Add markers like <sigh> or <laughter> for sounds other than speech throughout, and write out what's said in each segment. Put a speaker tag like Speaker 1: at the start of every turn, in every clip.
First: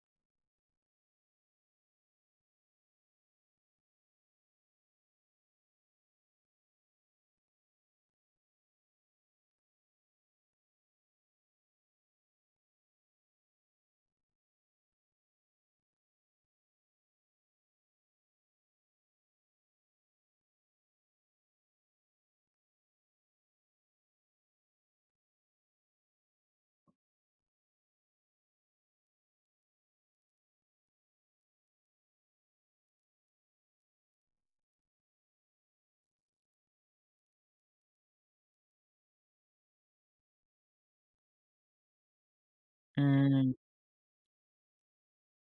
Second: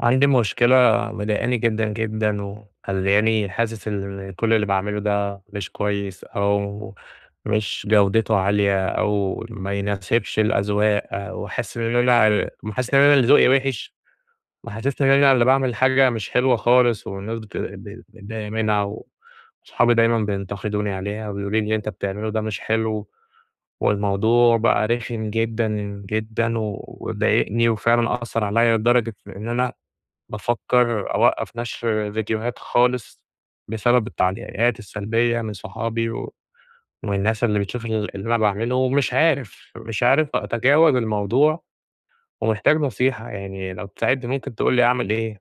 Speaker 1: عندي مشكلة مضايقاني جدًا، جدًا، ومخليانى حاسس إن كل اللي باعمله ده مش كويّس أو مش جودته عالية أو ما يناسبش الأذواق، وحاسس إن أنا حاسس إن أنا اللي ذوقي وحش، محسسنى إن أنا اللي باعمل حاجة مش حلوة خالص والناس بت ب مضايقة منها وصحابي دايمًا بينتقدوني عليها، وبيقولوا لي اللي أنت بتعمله ده مش حلو. والموضوع بقى رخم جدًا، جدًا، وضايقني وفعلًا آثر عليّّ لدرجة إن أنا بافكر أوقّف نشر ڤيديوهات خالص بسبب التعليقات السلبيّة من صحابي ومن الناس اللي بتشوف اللي أنا باعمله، ومش عارف مش عارف أتجاوز الموضوع ومحتاج نصيحة
Speaker 2: إمم.
Speaker 1: يعني لو تساعدني ممكن تقول لي أعمل إيه.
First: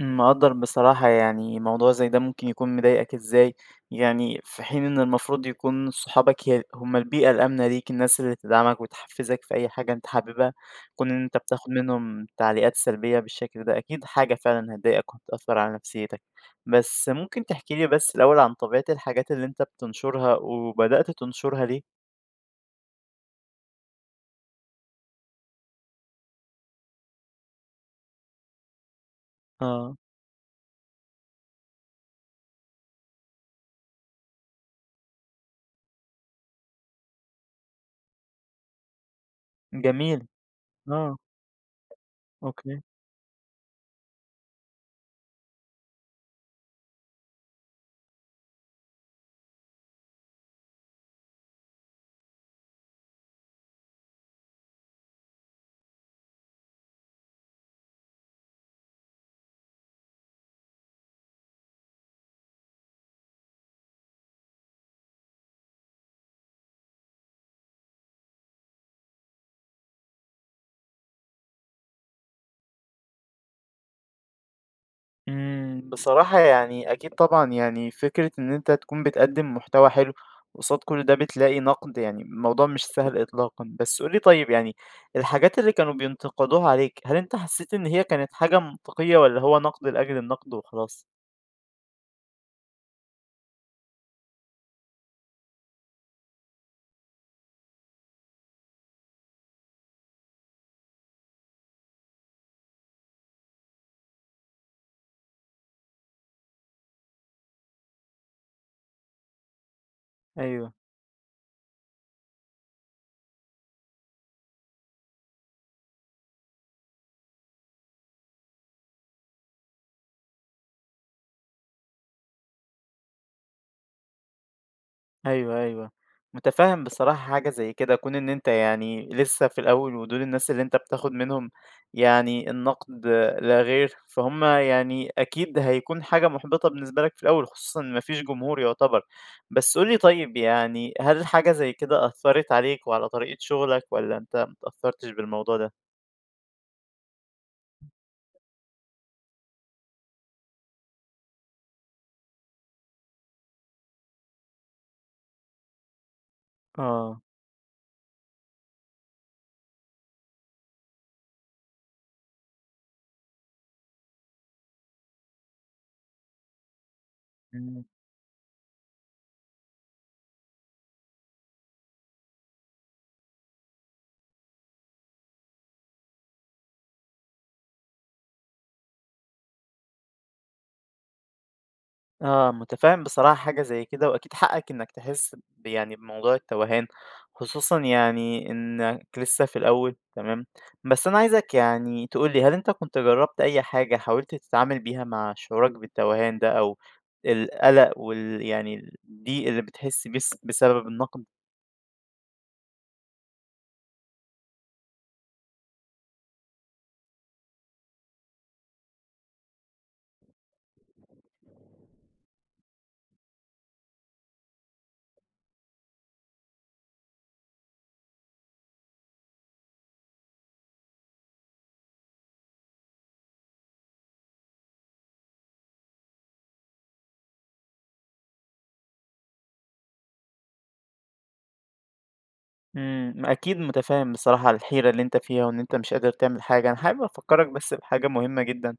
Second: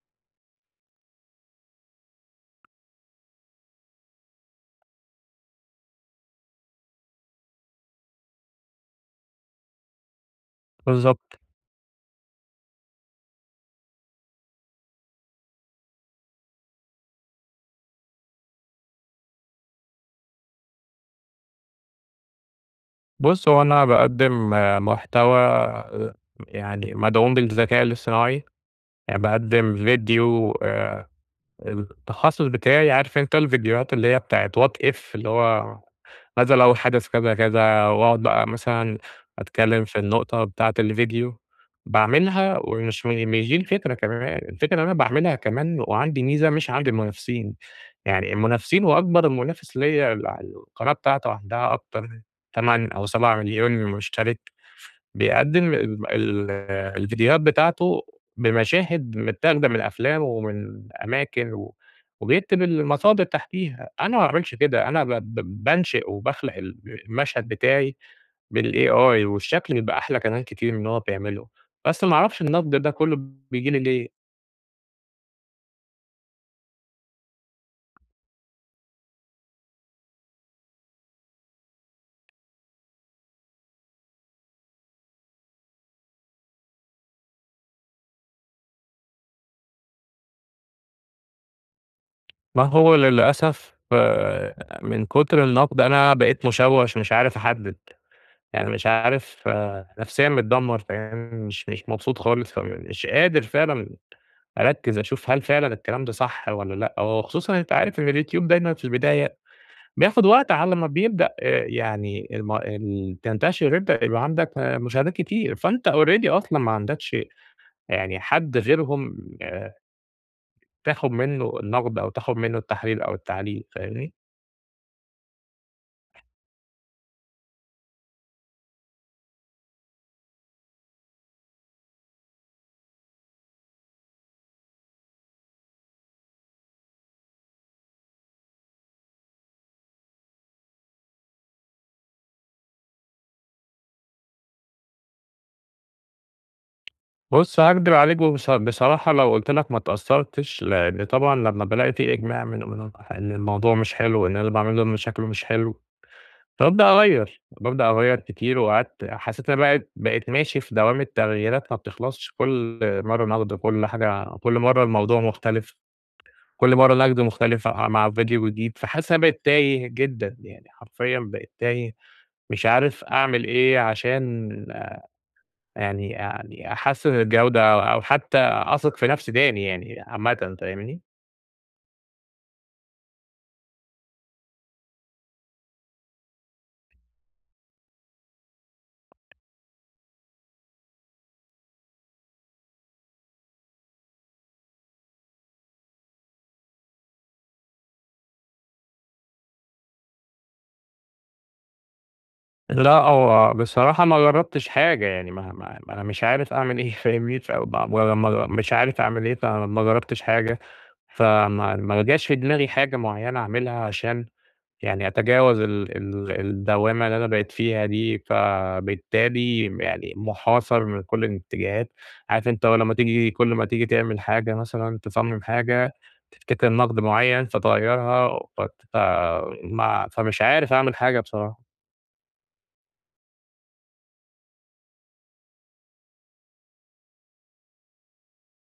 Speaker 2: مقدّر بصراحة، يعني موضوع زي ده ممكن يكون مضايقك إزاي يعني في حين إن المفروض يكون صحابك ي هم البيئة الآمنة ليك، الناس اللي تدعمك وتحفزك في أي حاجة أنت حاببها، كون إن أنت
Speaker 1: بالضبط.
Speaker 2: بتاخد منهم تعليقات سلبيّة بالشكل ده أكيد حاجة فعلًا هتضايقك وهتأثر على نفسيتك. بس ممكن تحكي لي بس الأوّل عن طبيعة الحاجات اللي أنت بتنشرها، وبدأت تنشرها ليه؟
Speaker 1: بُص هو أنا باقدِّم محتوى يعني مدعوم بالذكاء الإصطناعي، يعني باقدم
Speaker 2: آه.
Speaker 1: ڤيديو آآ التخصص بتاعي عارف أنت الڤيديوهات اللي هي بتاعة what if؟ اللي هو ماذا لو حدث كذا، كذا؟ وأقعد بقى مثلًا أتكلّم في
Speaker 2: جميل.
Speaker 1: النقطة بتاعة
Speaker 2: آه.
Speaker 1: الڤيديو، باعملها
Speaker 2: أوكي.
Speaker 1: ومش مش دي الفكرة كمان، الفكرة إن أنا باعملها كمان وعندي ميزة مش عند المنافسين، يعني المنافسين وأكبر منافس ليّا اللي على القناة بتاعته عندها أكتر من 8 أو 7.000.000 مشترك، بيقدم ال ال الڤيديوهات بتاعته بمشاهد متاخدة من أفلام، ومن أماكن و وبيكتب المصادر تحتيها، أنا ما باعملش كده أنا ب ب بانشئ وباخلق الب المشهد بتاعي بالAI، والشكل بيبقى أحلى كمان كتير من اللي هو بيعمله، بس ما أعرفش النقد ده كلّه بييجي لي ليه!
Speaker 2: إمم. بصراحة يعني أكيد طبعًا يعني فكرة إن أنت تكون بتقدم محتوى حلو، وقصاد كل ده بتلاقي نقد، يعني الموضوع مش سهل إطلاقًا. بس قل لي طيّب يعني الحاجات اللي كانوا بينتقدوها عليك هل أنت حسّيت إن هي كانت حاجة منطقيّة والّا هو نقد لأجل النقد وخلاص؟
Speaker 1: ما هو للأسف آآ، من كتر النقد أنا بقيت مشوش مش عارف أحدد، يعني مش عارف نفسيًا متدمر فاهم مش مش مبسوط خالص، مش قادر فعلًا أركز أشوف هل فعلًا الكلام ده صح والّا لأ، وخصوصًا أنت عارف إن اليوتيوب دايمًا في البداية بياخد وقت
Speaker 2: أيوه.
Speaker 1: على ما بيبدأ آآ يعني الم ال تنتشر أنتَ تبقى عندك مشاهدات كتير فأنت already أصلًا ما عندكش يعني حد غيرهم آآ، تاخد منّه النقد أو تاخد منّه التحليل أو التعليق فاهمني؟
Speaker 2: أيوَه، أيوَه، متفهم بصراحة حاجة زي كده كون إن أنت يعني لسّه في الأوّل ودول الناس اللي أنت بتاخد منهم يعني النقد لا غير، فهمَّ يعني أكيد هيكون حاجة محبطة بالنسبة لك في الأوّل خصوصًا إن ما فيش جمهور يعتبر. بس قل لي طيّب يعني هل حاجة زي كده أثَّرت عليك وعلى طريقة شغلك والًا أنت ما اتأثرتش بالموضوع ده؟
Speaker 1: بُص هاكدب عليك وب بصراحة لو قلت لك ما اتأثرتش، لإن طبعًا لمّا بالاقي في إجماع من منهم إن الموضوع مش حلو، إن أنا اللي باعمله ده م شكله مش حلو، بأبدأ
Speaker 2: آه.
Speaker 1: أغيّر، بأبدأ أغيّر كتير وقعدت حسّيت أنا بقيت بقيت ماشي في دوامة تغييرات ما بتخلصش، كل مرّة نقد كل حاجة كل مرّة الموضوع مختلف. كل مرّة نقد مختلف
Speaker 2: إمم.
Speaker 1: ع مع ڤيديو جديد فحاسس إن أنا بقيت تايه جدًا يعني حرفيًا بقيت تايه مش عارف أعمل إيه، عشان يعني يعني أحسِّن الجودة أو أو حتّى أثق في نفسي تاني يعني عامةً فاهمني؟
Speaker 2: آه، متفهِّم بصراحة حاجة زي كده، وأكيد حقَّك إنّك تحس ب يعني بموضوع التوهان. خصوصًا يعني إنّك لسّه في الأوّل. تمام؟ بس أنا عايزك يعني تقول لي هل أنتَ كنت جرّبت أي حاجة حاولت تتعامل بيها مع شعورك بالتوهان ده أو القلق وال يعني الضيق اللي بتحس بس بسبب النقد؟
Speaker 1: لأ، هو بصراحة ما جرّبتش حاجة. يعني ما ما ما أنا مش عارف أعمل إيه فاهمني؟ <unintelligible> ولما مش عارف أعمل إيه، فما جربتش حاجة، فما ما جاش في دماغي حاجة معيَّنة أعملها عشان يعني أتجاوز ال ال الدوامة اللي أنا بقيت فيها دي، فبالتالي يعني محاصر من كل الاتجاهات. عارف أنتَ هو لمّا تييجي كل ما تييجي تعمل حاجة مثلًا، تصمم حاجة، تفتكر نقد معيّن، فتغيَّرها فت ف ما فمش عارف أعمل حاجة بصراحة.
Speaker 2: امم. ما أكيد متفهِم بصراحة الحيرة اللي أنت فيها، وإن أنتَ مش قادر تعمل حاجة. أنا حابب أفكَّرك بس بحاجة مهمّة جدًا،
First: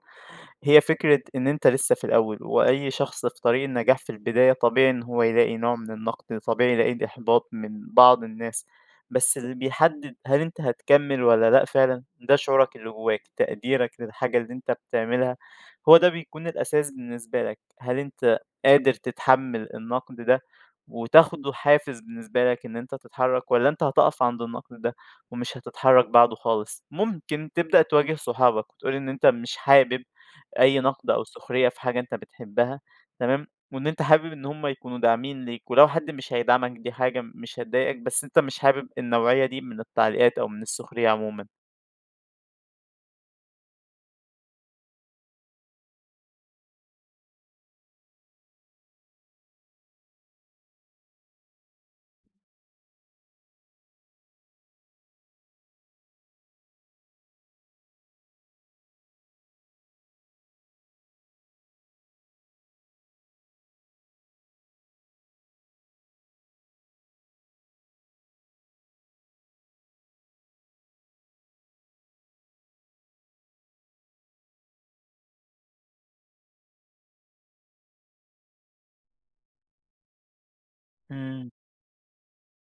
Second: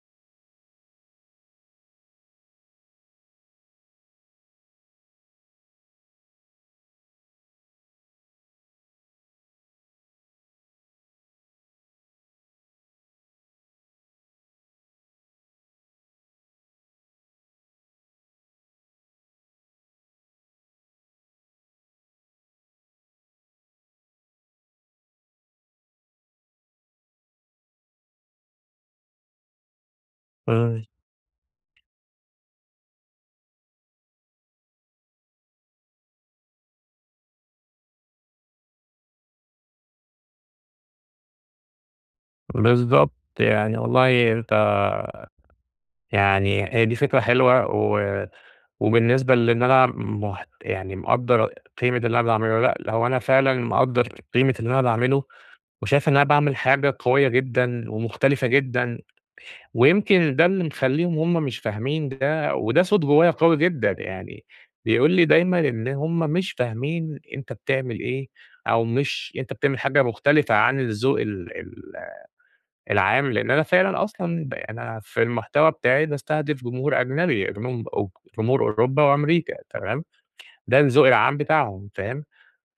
Speaker 2: هي فكرة إن أنتَ لسَّه في الأوّل، وأي شخص في طريق النجاح في البداية طبيعي إن هو يلاقي نوع من النقد. طبيعي يلاقي إحباط من بعض الناس، بس اللي بيحدِّد هل أنت هتكمل والَّا لأ فعلًا؟ ده شعورك اللي جوّاك. تقديرك للحاجة اللي أنتَ بتعملها، هو ده بيكون الأساس بالنسبة لك. هل أنت قادر تتحمل النقد ده، وتاخده حافز بالنسبة لك إن أنتَ تتحرك؟ والّا أنت هتقف عند النقد ده ومش هتتحرك بعده خالص؟ ممكن تبدأ تواجه صحابك، وتقول إن أنتَ مش حابب أي نقد أو سخرية في
Speaker 1: <unintelligible>
Speaker 2: حاجة أنت بتحبها. تمام؟ وإن أنت حابب إن هم يكونوا داعمين ليك. ولو حد مش هيدعمك دي حاجة م مش هتضايقك، بس أنتَ مش حابب النوعية دي من التعليقات أو من السخرية عمومًا.
Speaker 1: بالضبط. يعني والله أنت يعني هي دي فكرة حلوة، و وبالنسبة لإن أنا مح يعني مقدر قيمة اللي أنا باعمله. لأ، هو أنا فعلًا مقدر قيمة اللي أنا باعمله، وشايف إن أنا باعمل حاجة قويّة جدًا، ومختلفة جدًا. ويمكن ده اللي مخليهم هم مش فاهمين ده، وده صوت جوّايا قوي جدًا، يعني بيقول لي دايمًا إن همّ مش فاهمين أنت بتعمل إيه، أو مش أنت بتعمل حاجة مختلفة عن الذوق ال ال العام. لأن أنا فعلًا أصلًا ب أنا في المحتوى بتاعي باستهدف جمهور أجنبي، <unintelligible> أ جمهور أوروبا وأمريكا تمام؟ ده الذوق العام
Speaker 2: آمم.
Speaker 1: بتاعهم فاهم؟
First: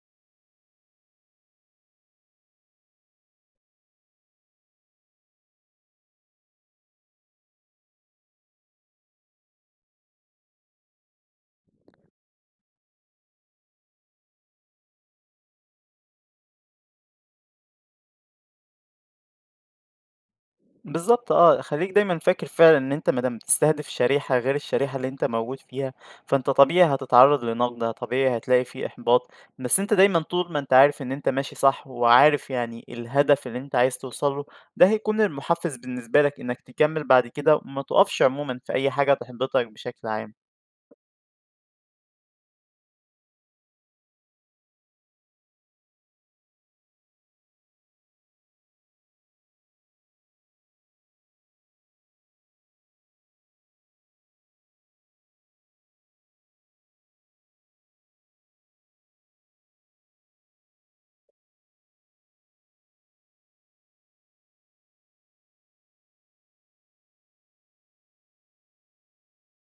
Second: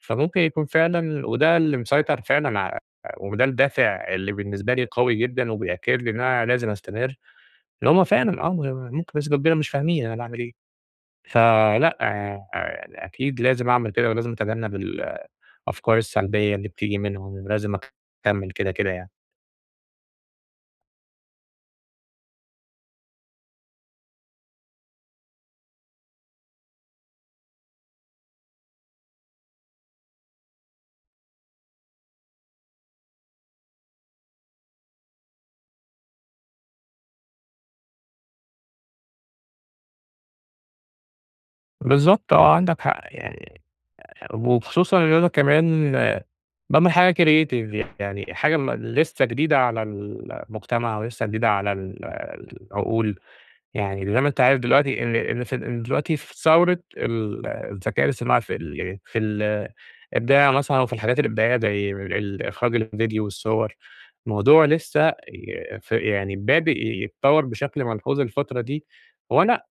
Speaker 1: فممكن يكون فعلًا وده اللي مسيطر فعلًا ع وده الدافع اللي بالنسبة لي أوي جدًا، وبيأكد لي إن أنا لازم أستمر. إن همّ فعلًا آه، م و ممكن بنسبة كبيرة بس مش فاهمين أنا باعمل إيه. فلأ، يع ع أكيد لازم أعمل كده ولازم أتجنب ال الأفكار السلبيّة اللي بتيجي منهم. ولازم أكمل كده كده يعني.
Speaker 2: بالضبط آه، خلّيك دايمًا فاكر فعلًا إن أنت ما دام بتستهدف شريحة غير الشريحة اللي أنت موجود فيها، فأنت طبيعي هتتعرض لنقد، طبيعي هتلاقي في إحباط، بس أنت دايمًا طول ما أنت عارف إن أنت ماشي صح، وعارف يعني الهدف اللي أنت عايز توصل له ده هيكون المُحفز بالنسبة لك إنّك تكمل بعد كده، وما تقفش عمومًا في أي حاجة تحبطك بشكل عام.
Speaker 1: بالضبط آه، عندك حق. آآ، يعني وخصوصًا إن أنا كمان باعمل حاجة creative يعني حاجة م لسّه جديدة على المجتمع ولسّه جديدة على ال العقول، يعني زي ما أنت عارف دلوقتي إن إن إن دلوقتي في ثورة ال الذكاء الاصطناعى في ال في ال الإبداع مثلًا وفي الحاجات الإبداعية زي ال إخراج الڤيديو والصور. الموضوع لسّه ي ف يعني بادىء يتطور بشكل ملحوظ الفترة دي، وأنا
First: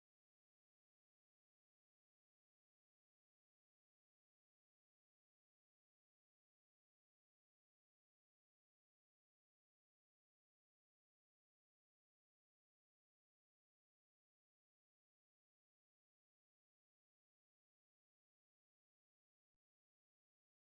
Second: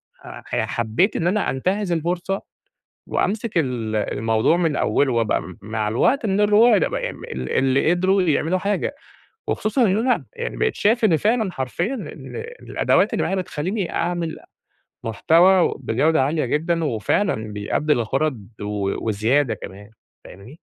Speaker 1: حبّيت إن أنا أنتهز الفرصة وأمسك ال الموضوع من أوله، وأبقى مع الوقت من الرواد <unintelligible> ال اللي قدروا يعملوا حاجة. وخصوصًا إنّه أنا يعني بقيت شايف إن فعلًا حرفيًا إن الأدوات اللي معايا بتخليني أعمل محتوى بجودة عالية جدًا، وفعلًا بيأدي الغرض و وزيادة كمان. فاهمني؟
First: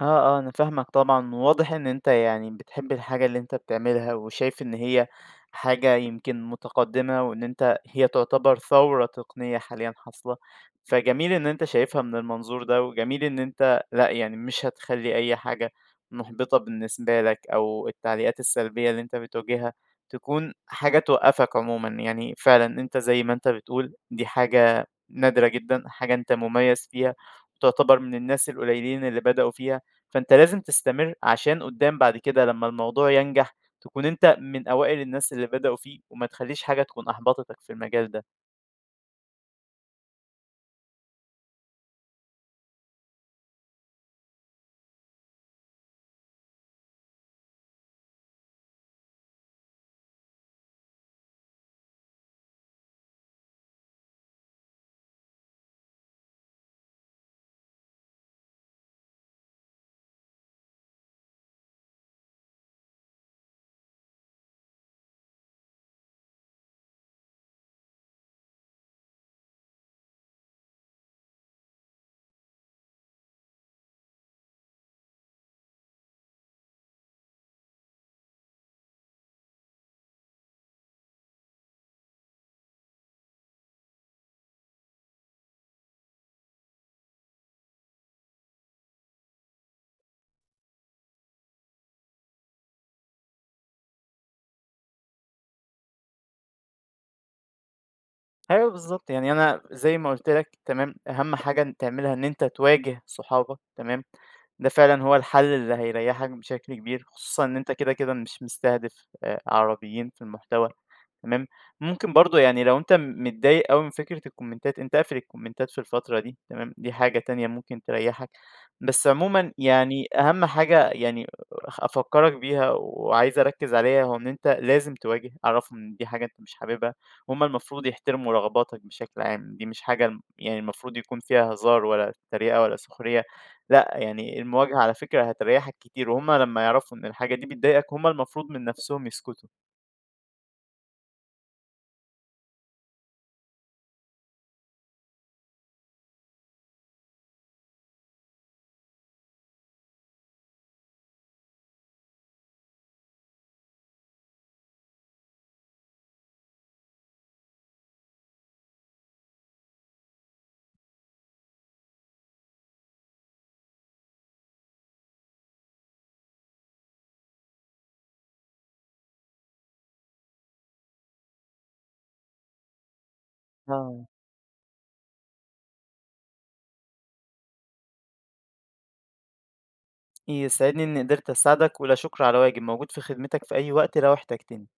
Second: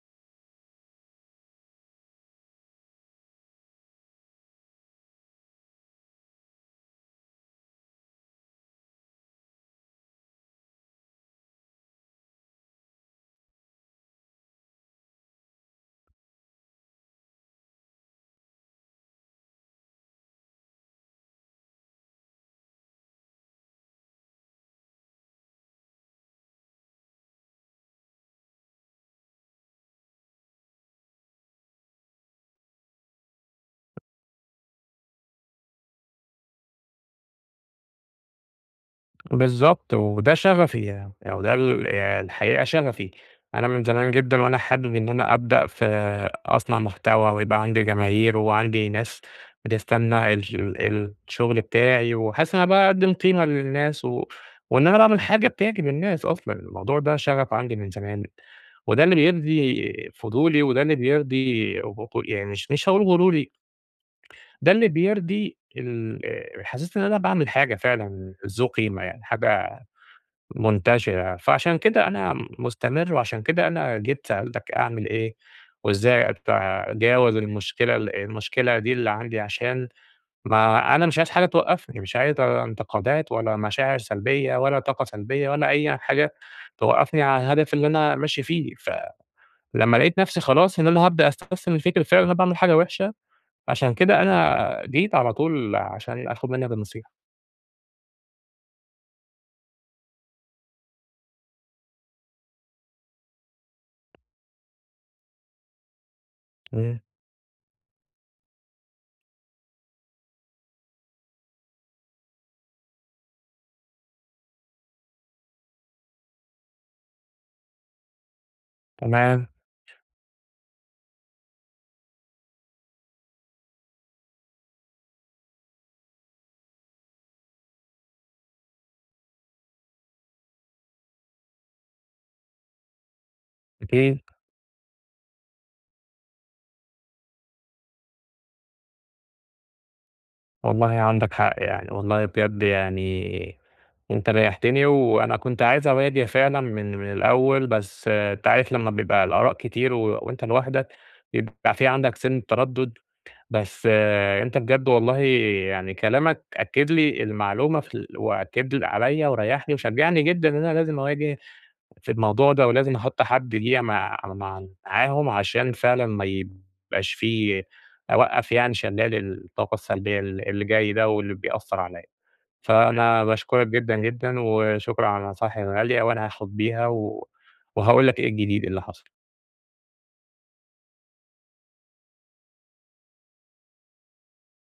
Speaker 2: آه، آه، أنا فاهمك طبعًا واضح إن أنت يعني بتحب الحاجة اللي أنت بتعملها، وشايف إن هي حاجة يمكن متقدمة، وإن أنت هي تعتبر ثورة تقنية حاليًا حاصلة، فجميل إن أنت شايفها من المنظور ده، وجميل إن أنت لأ، يعني مش هتخلي أي حاجة محبطة بالنسبة لك أو التعليقات السلبيّة اللي أنت بتواجهها تكون حاجة توقفك عمومًا، يعني فعلًا أنت زي ما أنت بتقول دي حاجة نادرة جدًا، حاجة أنت مميّز فيها وتعتبر من الناس القليّلين اللي بدأوا فيها. فأنت لازم تستمر عشان قدّام بعد كده لمّا الموضوع ينجح تكون أنت من أوائل الناس اللي بدأوا فيه وما تخليش حاجة تكون أحبطتك في المجال ده.
Speaker 1: بالضبط، وده شغفي يع و ده ال الحقيقة شغفي. أنا من زمان جدًا وأنا حابب إن أنا أبدأ في أصنَع محتوى ويبقى عندي جماهير وعندي ناس بتستنى الش ال الشغل بتاعي، وأحسّ إن أنا باقدّم قيمة للناس و وإن أنا باعمل حاجة بتعجب الناس أصلًا. الموضوع ده شغف عندي من زمان وده اللي بيرضي فضولي، وده اللي بيرضي غ غ يعني مش مش هاقول غروري ده اللي بيرضي ال آآ، حسّيت إن أنا باعمل حاجة فعلًا ذو قيمة يعني، حاجة منتشرة. فعشان كده أنا مستمر، وعشان كده أنا جيت سألتك أعمل إيه، وإزاي أتجاوز المشكلة المشكلة دي اللي عندي. عشان ما أنا مش عايز حاجة توقفني مش عايز انتقادات ولا مشاعر سلبيّة ولا طاقة سلبيّة ولا أي حاجة توقفني عن الهدف اللي أنا ماشي فيه. فلمّا لقيت نفسي خلاص إن أنا هابدأ استسلم للفكرة فعلًا أنا باعمل حاجة وحشة، عشان كده أنا جيت على طول عشان أخد منّك النصيحة.
Speaker 2: أيوه بالضبط، يعني أنا زي ما قلت لَك تمام، أهم حاجة تعملها إن أنت تواجه صحابك تمام، ده فعلًا هو الحل اللي هيريحك بشكل
Speaker 1: <unintelligible>
Speaker 2: كبير، خصوصًا إن أنت كده كده مش مستهدف آآ، عربيين في المحتوى تمام، ممكن برضو يعني لو أنت متضايق أوي من فكرة الكومنتات أنت اقفل الكومنتات في الفترة دي تمام، دي حاجة تانية ممكن تريَّحك، بس
Speaker 1: تمام.
Speaker 2: عمومًا يعني أهم حاجة يعني أ أفكرَك بيها وعايز أركز عليها هو إن أنت لازم تواجه، عرَّفهم إن دي حاجة أنت مش حاببها، وهم المفروض يحترموا رغباتَك بشكل عام، دي مش حاجة يعني المفروض يكون فيها هزار ولا تريقة ولا سخرية لأ،
Speaker 1: أكيد.
Speaker 2: يعني المواجهة على فكرة هتريَّحَك كتير، وهم لمَّا يعرفوا إن الحاجة دي بتضايقَك هم المفروض من نفسهم يسكتوا.
Speaker 1: والله عندك حق، يعني والله بجد يعني أنت ريَّحتني، وأنا كنت عايز أواجه فعلًا من من الأوّل، بس أنت عارف لمّا بيبقى الآراء كتير و وأنت لوحدَك بيبقى في عندك سنِّة تردد، بس آآ، أنت بجد والله يعني كلامَك أكِّد لي المعلومة في ال وأكِّد عليَّ وريحني وشجعني جدًا إن أنا لازم أواجه في الموضوع ده، ولازم أحط حد ليَّ مع مع معاهم، عشان فعلًا ما يبقاش في أوقف يعني شلال الطاقة السلبيّة ال اللي جاي ده واللي بيأثر عليَّ. فأنا باشكرَك جدًا،
Speaker 2: آه.
Speaker 1: جدًا، وشكرًا على النصايح الغالية، وأنا هاخد بيها و وهاقول لَك إيه الجديد اللي حصل.
Speaker 2: يسعدني إنّي قدرت أساعدَك، ولا شكر على واجب، موجود في خدمتَك في أي وقت لو احتاجتني.